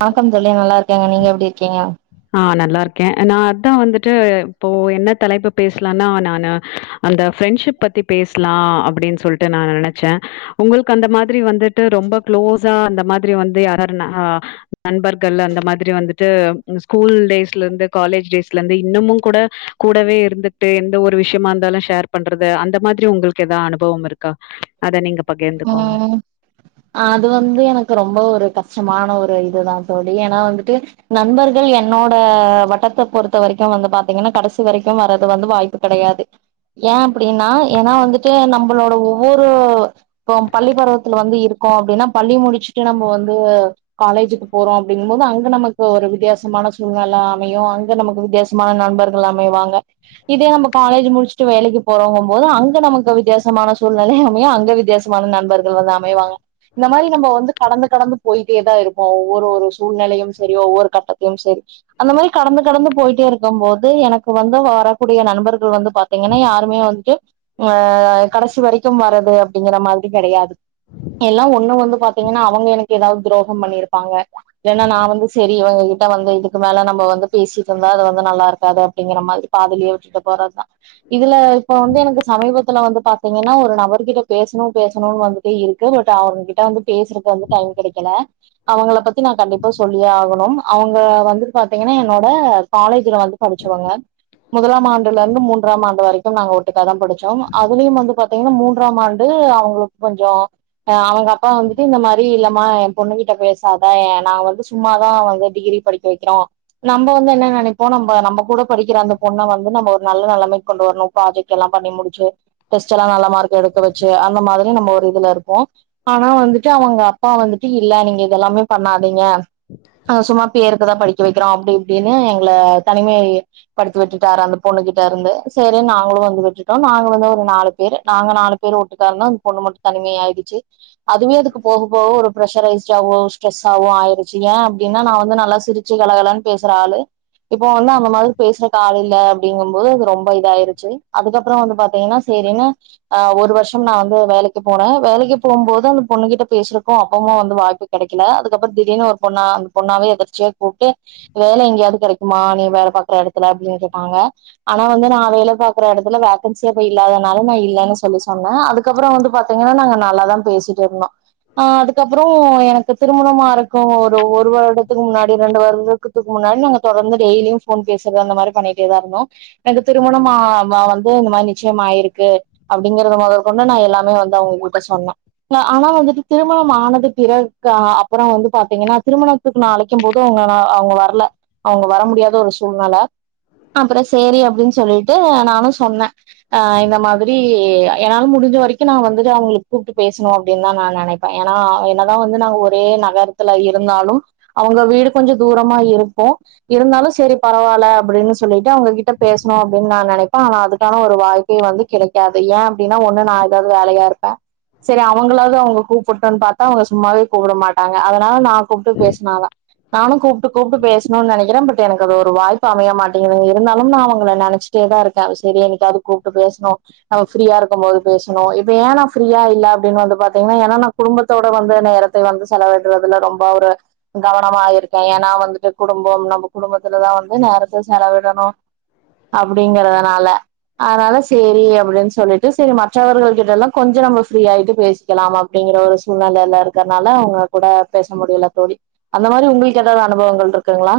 வணக்கம் தோழி நல்லா இருக்கேங்க நீங்க எப்டி இருக்கீங்க ஆ நல்லா இருக்கே நா அதா வந்துட்டு இப்போ என்ன தலைப்பு பேசலானா நானு அந்த ஃப்ரெண்ஷிப் பத்தி பேசலா அப்டீன்னு சொல்ட்டு நானு நெனச்ச உங்களுக்கு அந்த மாத்ரி வந்துட்டு ரொம்ப க்ளோஸா அந்த மாத்ரி வந்து யாரார்னா ஆ நண்பர்கள் அந்த மாத்ரி வந்துட்டு ஸ்கூல் டேஸ்லர்ந்து காலேஜ் டேஸ்லெந்து இன்னுமு கூட கூடவே இருந்துட்டு எந்த ஒரு விஷ்யமாந்தாலு ஷேர் பண்றது அந்த மாத்ரி உங்களுக்கு எதா அனுபவம் இருக்கா அத நீங்க பகிர்ந்துக்கோங்க ம் அது வந்து எனக்கு ரொம்ப ஒரு கஷ்டமான ஒரு இதுதா தோழி ஏனா வந்துட்டு நண்பர்கள் என்னோட வட்டத்த பொறுத்த வரைக்கு வந்து பாத்தீங்கன்னா கடைசி வரைக்கு வர்றது வந்து வாய்ப்பு கெடயாது ஏ அப்டின்னா ஏனா வந்துட்டு நம்ளோட ஒவ்வொரு ப்போ பள்ளி பருவத்துல வந்து இருக்கோ அப்டின்னா பள்ளி முடிச்சுட்டு நம்ப வந்து காலேஜுக்கு போறோ அப்டிங்கம்போது அங்க நமக்கு ஒரு வித்தியாசமான சூழ்நெல அமையு அங்க நமக்கு வித்தியாச மான நண்பர்கள் அமைவாங்க இதே நம்ப காலேஜு முட்ச்சுட்டு வேலைக்கு போறோங்கம் போது அங்க நமக்கு வித்தியாசமான சூழ்நிலை அமையு அங்க வித்தியாச மான நண்பர்கள் வந்து அமைவாங்க இந்த மாரி நம்ப வந்து கடந்து கடந்து போய்ட்டே தா இருப்போ ஒவ்வொரு ஒரு சூழ்நெலையும் சேரி ஒவ்வொரு கட்டத்லிம் சேரி அந்த மாரி கடந்து கடந்து போய்ட்டே இருக்கம்போது எனக்கு வந்த வரக்கூடிய நண்பர்கள் வந்து பாத்தீங்கன்னா யாருமே வந்துட்டு ஆ கடைசி வரைக்கும் வரது அப்டிங்ற மாத்ரி கெடயாது எல்லா ஒண்ணு வந்து பாத்தீங்கனா அவங்க எனக்கு எதாவ்து துரோகம் பண்ணிருப்பாங்க ஏனா நா வந்து சேரி இவங்க கிட்ட வந்து இதுக்கு மேல நம்ப வந்து பேசிட்ருந்தா அது வந்து நல்லாருக்காது அப்டிங்ற மாத்ரி பாதிலே விட்டுட்டு போறதா இதுல இப்ப வந்து எனக்கு சமீபத்துல வந்து பாத்தீங்கனா ஒரு நபர்கிட்ட பேசனு பேசணுன் வந்துட்டு இருக்கு பட் அவுங்க கிட்ட வந்து பேசுறது வந்து டைம் கெடைக்கல அவுங்கள பத்தி நா கண்டிப்பா சொல்லியே ஆகனும் அவுங்க வந்து பாத்தீங்கனா என்னோட காலேஜ்ல வந்து படிச்சவங்க முதலாம் ஆண்டுலந்து மூன்றாம் ஆண்டு வரைக்கும் நாங்க ஒட்டுக்கா தா படிச்சோம் அதுலயும் வந்து பாத்தீங்கன்னா மூன்றாம் ஆண்டு அவங் ளுக் கொஞ்சோ ஆ அவங்க அப்பா வந்துட்டு இந்த மாரி இல்லமா எ பொண்ணு கிட்ட பேசாத எ நா வந்து சும்மாதா வந்து டிகிரி படிக் க வெக்கிறோ நம்ப வந்து என்ன நெனைப்போ நம்ப நம்ப கூட படிக்கிற அந்த பொண்ண வந்து நம்ப ஒரு நல்ல நெலமைக்கு கொண்டு வரனு ப்ராஜெக்ட்டெல்லாபண்ணி முடிச்சு டெஸ்ட்டெல்லா நல்ல மார்க் எடுக்க வச்சு அந்த மாரி யு நம்ம ஒரு இதுல இருப்போ ஆனா வந்துட்டு அவங்க அப்பா வந்துட்டு இல்ல நீங்க இதெல்லாமே பண்ணாதீங்க நா சும்மா பேருக்குதா படிக்க வெக்கிறோ அப்டி இப்டினு எங்ள தனிமை படித்து விட்டுட்டாரு அந்த பொண்ணு கிட் டருந்து சேரின் நாங்ளு வந்து விட்டுட்டோ நாங்ளுமே ஒரு நாலு பேரு நாங்க நாலு பேரு ஒட்டுக்காருந்தோ அந் பொண்ணு மட்டு தனிமை ஆய்டுச்சு அதுவே அதுக்கு போக போக ஒரு ப்ரெஷரைஸ்ட்டாவு ஸ்ட்ரெஸ்ஸாவு ஆய்ருச்சு ஏ அப்டின்னா நா வந்து நல்லா சிரி ச்சு கலகலன் பேசுற ஆளு இப்போ வந்து அந்த மாத்ரி பேசுறக்கு ஆள் இல்ல அப்டிங்கும் போது அது ரொம்ப இதாய்ருச்சு அதுக்கப்றோ வந்து பாத்தீங்கன்னா சேரின்னு ஆ ஒரு வர்ஷம் நா வ ந்து வேலைக்கு போனே வேலைக்கி போம்போது அந்த பொண்ணு கிட்ட பேசுறக்கு அப்பவு வந்து வாய்ப்பு கெடைக்கல அதுக்கப்றோ திடீர்னு ஒரு பொண்ணா அந்த பொண்ணாவே எதர்ச்சியா கூப்ட்டு வேல எங்யாவ்து கெடைக்குமா நீ வேல பாக்ற எடத்துல அப்டின் கேட்டாங்க ஆனா வந்து நா வேல பாக்குற எடத்துல வேக்கன்சி அப்ப இல்லாதனால நா இல்லன் சொல்லி சொன்னே அதுக் கப்றோ வந்து பாத்தீங்கன்னா நாங்க நல்லாதா பேசிட்டு இருந்தோ ஆ அதுக்கப்றோ எனக்கு திருமணமாறக்கு ஒரு ஒரு வருடத்துக்கு முன்னாடி ரெண்டு வருடத் துக்கு முன்னாடி நாங்க தொடர்ந்து டெய்லியு ஃபோன் பேசுறது அந்த மாரி பண்ணிட்டேதா இருந்தோ எனக்கு திருமணமா வ வந்து இந்த மாரி நிச்சயம் ஆய்ருக்கு அப்டிங்கறது மொதற் பொண்ணு நா எல்லாமே வந்து அவுங்ககிட்ட சொன்னே இல்ல ஆனா வந்துட்டு திருமணம் ஆனது பிறகு ஆ அப்பறோ வந்து பாத்தீங்கன்னா திருமணத் திற்க்கு நா அழைக்கும் போது அவங்க நா அவங்க வர்ல அவங்க வர முடியாத ஒரு சூழ்நில அப்பறோ சேரி அப்டின்னு சொல்லிட்டு நானு சொன்னே ஆ இந்த மாதிரி என்னால முடிஞ்ச வரைக்கு நா வந்தது அவங்கள கூப்ட்டு பேசணு அப்டின்னுதா நா நெனைப்பே ஏன்னா என்னதா வந்து நாங்க ஒரே நகர த்துல இருந்தாலு அவங்க வீடு கொஞ்சோ தூரமா இருக்கு இருந்தாலு சேரி பரவால்ல அப்டின்னு சொல்லிட்டு அவங்ககிட்ட பேசணு அப்டின்னு நா நெனைப்பே ஆனா அதுக்கான ஒரு வாய்ப்பே வந்து கிடைக்காது ஏ அப்டின்னா ஒண்ணு நா ஏதாது வேலையா இருப்பே சரி அவங்களாவது அவங்க கூப்ட்டுன்னு பாத்தா அவங்க சும்மாவே கூப்ட மாட்டாங்க அதனால நா கூப்ட்டு பேசுனாதா நானு கூப்ட்டு கூப்ட்டு பேசணுன்னு நெனைக்கிறே பட் எனக்கு அது ஒரு வாய்ப்பு அமைய மாட்டிங்கிது இருந்தாலும் நா அவங்கள நெனச்சி ட்டேதா இருக்கே செரி என்னைக்காவது கூப்ட்டு பேசணு நம்ம ஃப்ரீயா இரு க்கும் போது பேசணு இப்ப ஏ நா ஃப்ரீயா இல்ல அப்டின்னு வந்து பாத்தீங்கன்னா ஏன்னா நா குடும்பத்தோட வந்து நேரத் த வந்து செலவிட்றதுல்ல ரொம்ப ஒரு கவனமா இருக்கே ஏன்னா வந்துட்டு குடும்பம் நம்ம குடும்பத்துலதா வந்து நேரத்த செலவிடணு அப்டிங்கிறதுனால அதனால சேரி அப்டின்னு சொல்லிட் செரி மற்றவர்கள் கிட்ட எல்லா கொஞ்ச நம்ம ஃப்ரீ ஆயிட்டு பேசிக்கலாம் அப்டிங்கிற ஒரு சூழ்நிலைல இருக்கறனால அவங்க கூட பேச முடியல தோழி அந்த மாறி உங்களுக்கு ஏதாவது அனுபவங்கள் இருக்குங்களா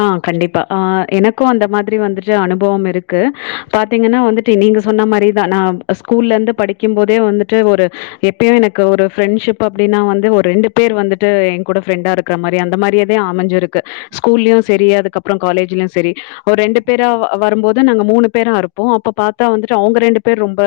ஆ கண்டிப்பா ஆ எனக்கு அந்த மாதிரி வந்துட்டு அனுபவம் இருக்கு பாத்தீங்கன்னா வந்துட் டு நீங்க சொன்ன மாறியேதா நா ஸ்கூல்ல இருந்து படிக்கும் போதே வந்துட்டு ஒரு எப்பயு எனக்கு ஒரு ஃப்ரரெண்ட்ஷிப் பப் அப்டின்னா வந்து ஒரு ரெண்டு பேர் வந்துட்டு ஏ கூட ஃப்ரெண்டா இருக்குற மாறி அந்த மாறியேதா அமைஞ்சிருக்கு ஸ்கூல்லயு செரி அதுக்கப்பறோ காலேஜ்லயு செரி ஒரு ரெண்டு பேரா வ வரும்போது நாங்க மூணு பேரா இருப்போ அப்ப பாத்தா வந்துட்டு அவுங்க ரெண்டு பேர் ரொம்ப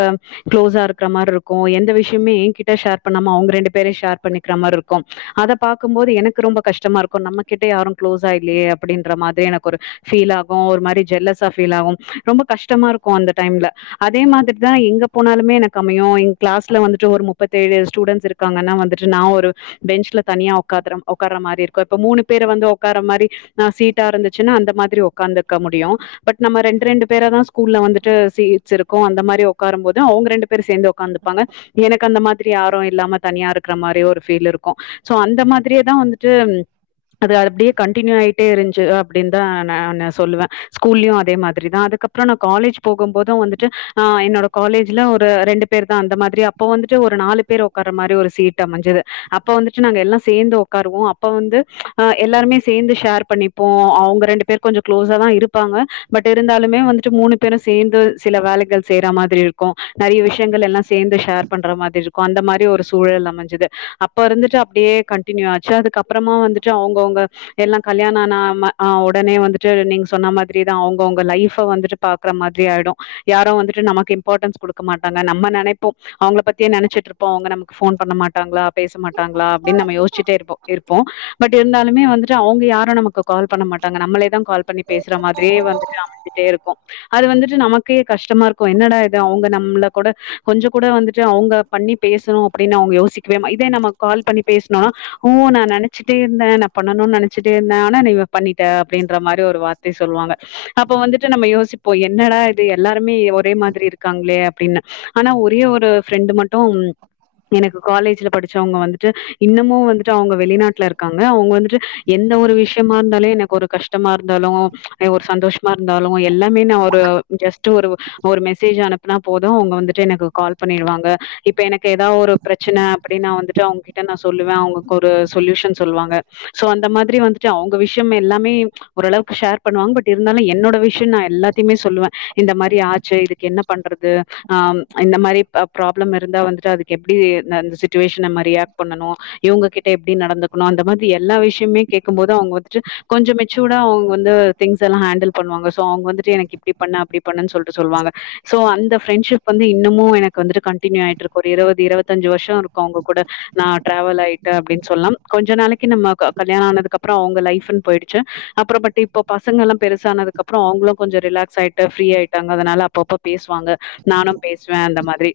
க்ளோஸா இருக்குற மாறி இருக்கு எந்த விஷயமுமே என்கிட்ட ஷேர் பண்ணாம அவுங்க ரெண்டு பேரே ஷேர் பண்ணிக்கிற மாறி இருக்கும் அத பாக்கும்போது எனக்கு ரொம்ப கஷ்டமா இருக்கு நம்ம கிட்ட யாரு க்ளோஸ் இல்லயே அப்டின்ற மாதிரி எனக்கு ஒரு ஃபீல் ஆகு ஒரு மாரி ஜெல்லஸா ஃபீல் ஆகு ரொம்ப கஷ்டமா இருக்கு அந்த டைம்ல அதே மாதிரிதா எங்க போனாலுமே எனக்கு அமையு எங்க கிளாஸ்ல வந்துட்டு ஒரு முப்பத்தேழு ஸ்டூடெண்ட்ஸ் இருக் க்காங்கன்னா வந்துட்டு நா ஒரு பெஞ்ச்ல தனியா உக்காத்ர உக்கார்ர மாரி இருக் கு இப்ப மூணு பேர வந்து ஒக்கார்ர மாரி ஆ சீட்டா இருந்துச்சின்னா அந்த மாதிரி ஒக்காந்துருக்க முடியு பட் நம்ம ரெண்ட் ரெண்டு பேராதா ஸ்கூல்ல வந்துட்டு சீட்ஸ் இருக்கு அந்த மாரி ஒக்காரும் போது அவுங்க ரெண்டு பேரு சேந்து உக்காந்துபாங்க எனக்கு அந்த மாதிரி யாரு இல்லாம தனியா இருக்குற மாரி ஒரு ஃபீல் இருக்கு சோ அந்த மாதிரியேதா வந்துட்டு அது அப்டியே கண்டினியூ ஆயிட்டே இருந்துச்சு அப்டின்தா நானு சொல்லுவே ஸ்கூல்லயு அதே மாதிரிதா அதுக்கப்றோ நா காலேஜ் போகும் போது வந்துட்டு ஆ என்னோட காலேஜ்ல ஒரு ரெண்டு பேர் தா அந்த மாதிரி அப்ப வந்துட்டு ஒரு நாலு பேரு உக்காற மாரி ஒரு சீட் அமஞ்சது அப்ப வந்துட்டு நாங்க எல்லா சேந்து ஒக் காருவோ அப்ப வந்து ஆ எல்லாருமே சேந்து ஷேர் பண்ணிப்போ அவுங்க ரெண்டு பேரு கொஞ்சோ க்ளோஸ்தா இருப்பாங்க பட் இருந்தாலுமே வந்துட்டு மூணு பேரு சேந்து சில வேலைகள் செய்ற மாதிரி இருக்கு நெறைய விஷயங்கள் எல்லா சேந்து ஷேர் பண்ற மாரி இருக்கு அந்த மாரி ஒரு சூழல் அமஞ்சது அப்ப இருந்துட்டு அப்டியே கண்டியூ ஆச்சு அதுக்கப்றமா வந்துட் டு அவுங்கவுங்க எல்லா கல்யாண ஆனா ம ஒடனே வந்துட்டு நீங்க சொன்ன மாதிரிதா அவுங்கவுங்க லைஃப் வந்துட்டு பாக்ற மாதிரி ஆயிடு யாரு வந்துட்டு நமக்கு இம்பாட்டன்ஸ் குடுக்க மாட்டாங்க நம்ம நெனைப்போ அவுங்கள பத்தியே நெனச்சிட்டு இருப்போ அவுங்க நமக்கு ஃபோன் பண்ண மாட்டாங்களா பேசமாட்டாங்களா அப்டின் நம்ம யோிச்சிட்டு இருப்போ இருப்போ பட் இருந்தாலுமே வந்துட்டு அவுங்க யாரு நமக்கு கால் பண்ண மாட்டாங்க நம்ளே தா கால் பண்ணி பேஸ்ற மாதிரியே வந்துட்டுஅமஞ்சி ட்டே இருக்கோ அது வந்துட்டு நமக்கே கஷ்டமா இருக்கும் என்னடா இது அவுங்க நம்ள கூட கொஞ்சோ கூட வந்துட்டு அவுங்க பண்ணி பேசணு அப்டினு அவுங்க யோசிக்கவே மா இதே நம்ம கால் பண்ணி பேச்ணா ஓ நெனச்ச ட்டே இருந்த நா பண்ணணுனு நெனச்சுட்டே இருந்த ஆனா நீ பண்ணிட்ட அப்டின்ற மாரி ஒரு வார்த்தை சொல்லுவாங்க அப்ப வந்துட்டு நம்ம யோசிப்போ என்னடா இது எல்லாருமே ஒரே மாதிரி இருக்காங்களே அப்டினு ஆனா ஒரே ஒரு ஃப்ரெண்டு் மட்டு எனக்கு காலேஜ்ல படிச்சவங்க வந்துட்டு இன்னமு வந்துட்டு அவுங்க வெளிநாட்டுல இர் க்காங்க அவுங்க வந்துட்டு எந்த ஒரு விஷ்யமா இருந்தாலு எனக்கு ஒரு கஷ்டமா இருந்தாலும் ஒரு சந்தோஷமா இருந்தாலு எல்லாமே நா ஒரு ஜஸ்ட்டு ஒரு ஒரு மெசேஜ் அனுப்புனா போதும் அவுங்க வந்துட்டு எனக்கு கால் பண்ணிறுவாங்க இப்ப எனக் ஏதா ஒரு பிரச்சன அப்டினு நா வந்துட்டு அவுங்ககிட்ட நா சொல்லுவ அவுங்ளுக்கு ஒரு சொல்லுயூஷன் சொல்வாங்க சோ அந்த மாதிரி வந்துட்டு அவுங்க விஷ்யமே எல்லாமே ஓருளவுக்கு ஷேர் பண்ணுவாங்க பட் இருந்தாலும் என்னோட விஷ்ய நா எல்லாத்தையுமே சொல்லுவ இந்த மாரி ஆச்சு இதுக்கு என்ன பண்றது ஆ இந்த மாரி ப்ராப்ளம் இருந்தா வந்துட்டு அதுக்கு எப்டிந்த சிட்டுவேஷன் நம்ம ரியாக்ட் பண்ணணு இவுங்ககிட்ட எப்டி நடந்துக் னு அந்த மாரி எல்லா விஷ்யமே கேகும் போது அவுங்க வந்துட்டு கொஞ்சோ மெச்சூடா அவுங்க வந்து திங்ஸ்லா ஹேண்டில் பண்ணுவாங்க சோ அவுங்க வந்துட்டு எனக்கு இப்டி பண்ணு அப்டி பண்ணன்னு சொல்லிட்டு சொல்வாங்க சோ அந்த பிரெண்ட்ஷிப் வந்து இன்னமு எனக்கு வந்துட்டு கண்டினியூ ஆயிட்டு இருக்கு ஒரு இருவது இருவத்திஞ்சு வருஷம் இர்க்கும் அவுங்க கூட நா டிராவல் ஆயிட்டே அப்டின் சொல்லாம் கொஞ்ச நாளக்கி நம்ம கல்யணா ஆனதுக்குப்றோ அவுங்க லைஃப்னு போயிச்சு அப்றோ பட் இப்ப பசங்கலா பெருசனதுக்குப் அப்றோ அவுங்களு கொஞ்சோ ரிலாக்ஸ் ஆயிட்டு ஃப்ரீயிட்டாங்க அதனால அப்பப்ப பேசுவாங்க நானு பேசுவ அந்த மாதிரி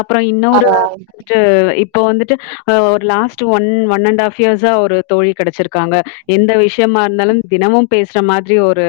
அப்பறோ இன்னொரு அத வந்துட்டு இப்போ வந்துட்டு ஒரு லாஸ்ட் ஒன் ஒன் அண்ட்க்ஃ ப் இயர்ஸா ஒரு தோழி கிடச்சிருக்காங்க எந்த விஷயமா இருந்தாலு தினமும் பேஸ்ற மாதிரி ஒரு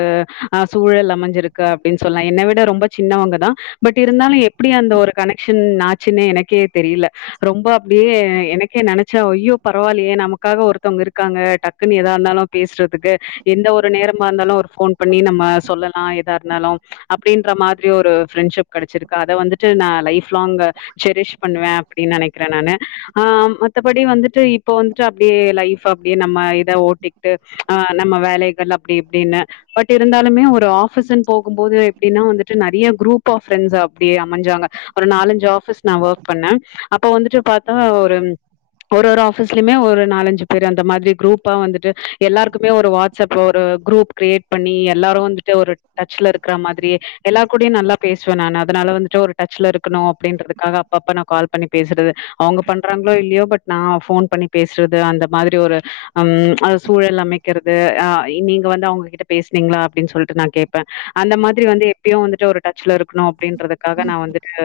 ஆ சூழல் அமஞ்சிருக்கு அப்டின் சொல்லலா என்ன விட ரொம்ப சின்னவங்க தா பட் இருந்தாலு எப்டி அந்த ஒரு கனெக்ஷன் ஆச்சுனு எனக்கே தெரில ரொம்ப அப்டியே எனக்கே நினச்சா ஐயோ பரவாயில்லயே நமக்காக ஒருத்தவங்க இருக்காங்க டக்குன்னு எதா இருந்தாலு பேஸ்றதுக்கு எந்த ஒரு நேரமா இருந்தாலு ஒரு ஃபோன் பண்ணி நம்ம சொல்லலா ஏதாருந்தாலு அப்டின்ற மாரி ஒரு ஃப்ரெண்ட்ஷிப் கடச்சிருக்கு அத வந்துட்டு நா லைஃப் லாங் செரிஷ் பண்ணுவே அப்டின் நெனைக்கிறே நானு ஆ மத்தபடி வந்து இப்ப வந்துட்டு அப்படியே லைஃப் அப்படியே நம்ம இத ஓட்டிக்ட்டு ஆ நம்ம வேலைகள் அப்டி இப்டின்னு பட் இருந்தாலுமே ஒரு ஆஃபீஸ்ன்னு போகும் போது எப்படின்னா வந்துட்டு நெறைய குரூப் ஆஃப் ஃப்ரெண்ட்ஸ் அப்டியே அமஞ்சாங்க ஒரு நாலஞ்சு ஆஃபீஸ் நா ஒர்க் பண்ணே அப்போ வந்துட்டு பாத்தா ஒரு ஒரு ஒரு ஆஃபீஸ்லயுமே ஒரு நாலஞ்சு பேர் அந்த மாதிரி குரூப்பா வந்துட்டு எல்லாருக்குமே ஒரு வாட்ஸ்அப் ஒரு குரூப் கிரியேட் பண்ணி எல்லாரு வந்துட்டு ஒரு டச்ல இருக்கிற மாதிரியே எல்லார் கூடையு நல்லா பேசுவே நானு அதனால வந்துட்டு ஒரு டச்ல இருக்கணு அப்படின்றதுக்காக அப் அப்ப நா கால் பண்ணி பேசுறது அவங்க பண்றாங்களோ இல்லையோ பட் நா ஃபோன் பண்ணி பேசுறது அந்த மாதிரி ஒரு ஹஅம் அந்த சூழல் அமைக்கிறது அ நீங்க வந்து அவங்ககிட்ட பேசனீங்களா அப்படின்னு சொல்லிட்டு நா கேப் ப்பே அந்த மாதிரி வந்து எப்பயு வந்துட்டு ஒரு டச்ல இர் க்னோ அப்படின்றதுக்காக நா வந்துட்டு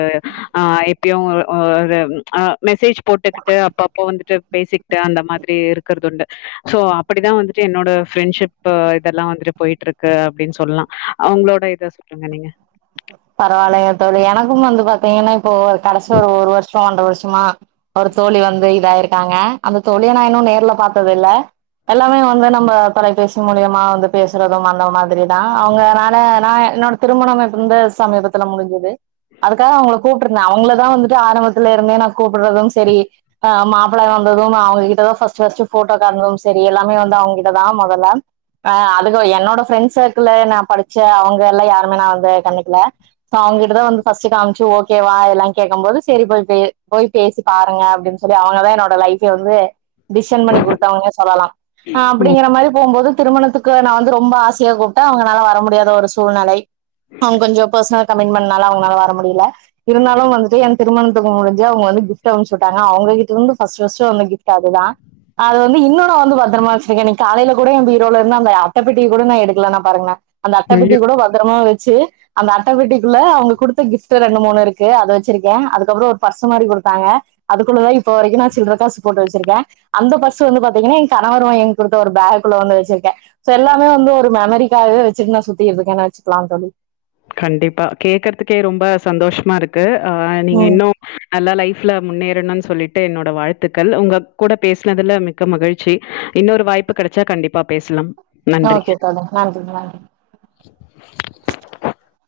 ஆ எப்பயு ஒ ஒரு அ மெசேஜ் போட்டுக்ட்டு அப்ப அப்போ வந்துட்டு பேசிக்கிட்டு அந்த மாதிரி இருக்கிறதுண்டு சோ அப்டிதா வந்துட்டு என்னோட ஃப்ரெண்ட்ஷிப் இதெல்லா வந்துட்டு போயிட்ருக்கு அப்டின்னு சொல்லா அவங்களோட இத சொல்லுங்க நீங்க பரவால்லைங்க தோழி எனக்கும் வந்து பாத்தீங்கன்னா இப்போ ஓர் கடசியா ஒரு ஒரு வர்ஷ் போ ஒன்ற வர்ஷுமா ஒரு தோழி வந்து இதாயிருக்காங்க அந்த தோழிய நா இன்னு நேர்ல பாத்ததில்ல தல்லாமே வந்து நம்ப தொலைபேசி மூலியமா வந்து பேசுறதும் அந்த மாதிரி தா அவங்கனால நா என்னோடு திருமணம் இப்புந்து சமீபத்துல முடிஞ்சுது அதுக்காக அவங்கள கூப்ட்டிருந்தே அவ்ங்களதா வந்துட்டு ஆரம்பத்துல இருந்தே நா கூப்புறுதும் செரி அ மாப்ள வந்ததும் நா அவங்க கிட்டதா ஃபஸ்ட்டு ஃபஸ்ட்டு ஃபோட்டோ காட்னதும் செரி எல்லாமே வந்து அவ்ங்கிட்டதா முதல்லம் ஆ அதுகுவை என்னோட ஃப்ரெண்ஸ் சர்க்கள்ல நா படிச்ச அவங்க எல்லா யாருமே நா வந்து கண்ணுக்ல சோ அவங்கிட்டதா வந்து ஃபஸ்ட்டு காம்ச்சி ஓகே வா எல்லா கேக்கம்போது செரி போய் பே போய் பேசி பாருங்க அப்டின் சொல்லி அவங்கதா என்னோட லைஃபே வந்தே டிஷன் பண்ணி குடுத்தாங்கே சொல்லலா ஆ ம். அப்படிங்கற மாரி போம்போது திருமணத்துக் கு நா வந்து ரொம்ப ஆசையா கூப்ட்டா அவங்கனால வர முடியாத ஒரு சூழ்நெலை அவ்ங் கொஞ்சோ பர்ஸ்னலா கமிட்மென்ட்னால அவங்கனால வர முடில இருந்தாலு வந்துட்டு என் திருமணத்துக்கு முடிஞ்ச அவங்க வந்து கிஃப்ட் அம்ச்சி விட்டாங்க அவங்ககிட்ட இருந்து ஃபஸ்ட் ஃபஸ்ட்டு வந்த கிஃப்ட்டு அதுதா அது வந்து இன்னு நா வந்து பத்தரமா வெச்சிருக்கேனி தாலைய்ல கூட என் பீரோல இருந்து அந்த அட்டப்பெட்டிய கூட நா எடுக்கலனா பாருங்களே அந்த ஐயோ! அட்டப்பெட்டிய கூட பத்தரமா வெச்சு அந்த அட்டப்பெட்டிக்குள்ள அவங்க குடுத்த கிஃப்ட்ட ரெண்டு மூணு இருக்கு அத வெச்சிருக்கே அதுக்கப்றோ ஒரு பர்ஸ்ஸு மாரி குடுத்தாங்க அதுக்குள்ளதா இப்ப வரைக்கு நா சில்ற காஸ் போட்டு வெச்சிருக்கே அந்த பர்ஸ்ஸு வந்து பாத்தீங்கன்னா எ கணவர் வாய்ன் குடுத்த ஒரு பாக் குள்ள ஒன்னு வெச்சிர்க்கே சோ எல்லாமே வந்து ஒரு மெமரிக்காவவே வெச்சிட் நா சுத்திட்ருக்கேன்னாச்க்லா தோழி கண்டிப்பா கேக்கறத்க்கே ரொம்ப சந்தோஷமா இருக்கு ஆ நீங்க ம் இன்னும் அல்லா லைஃப்ல முன்னேறணு சொல்லிட்டு என்னோட வாழ்த்துக்கள் உங்கப் கூட பேஸ்னதுல மி க்க மகிழ்ச்சி இன்னொரு வாய்ப்பு கடச்சா கண்டிப்பா பேஸ்லம் ஓகே தோழி நன்றி நன்றி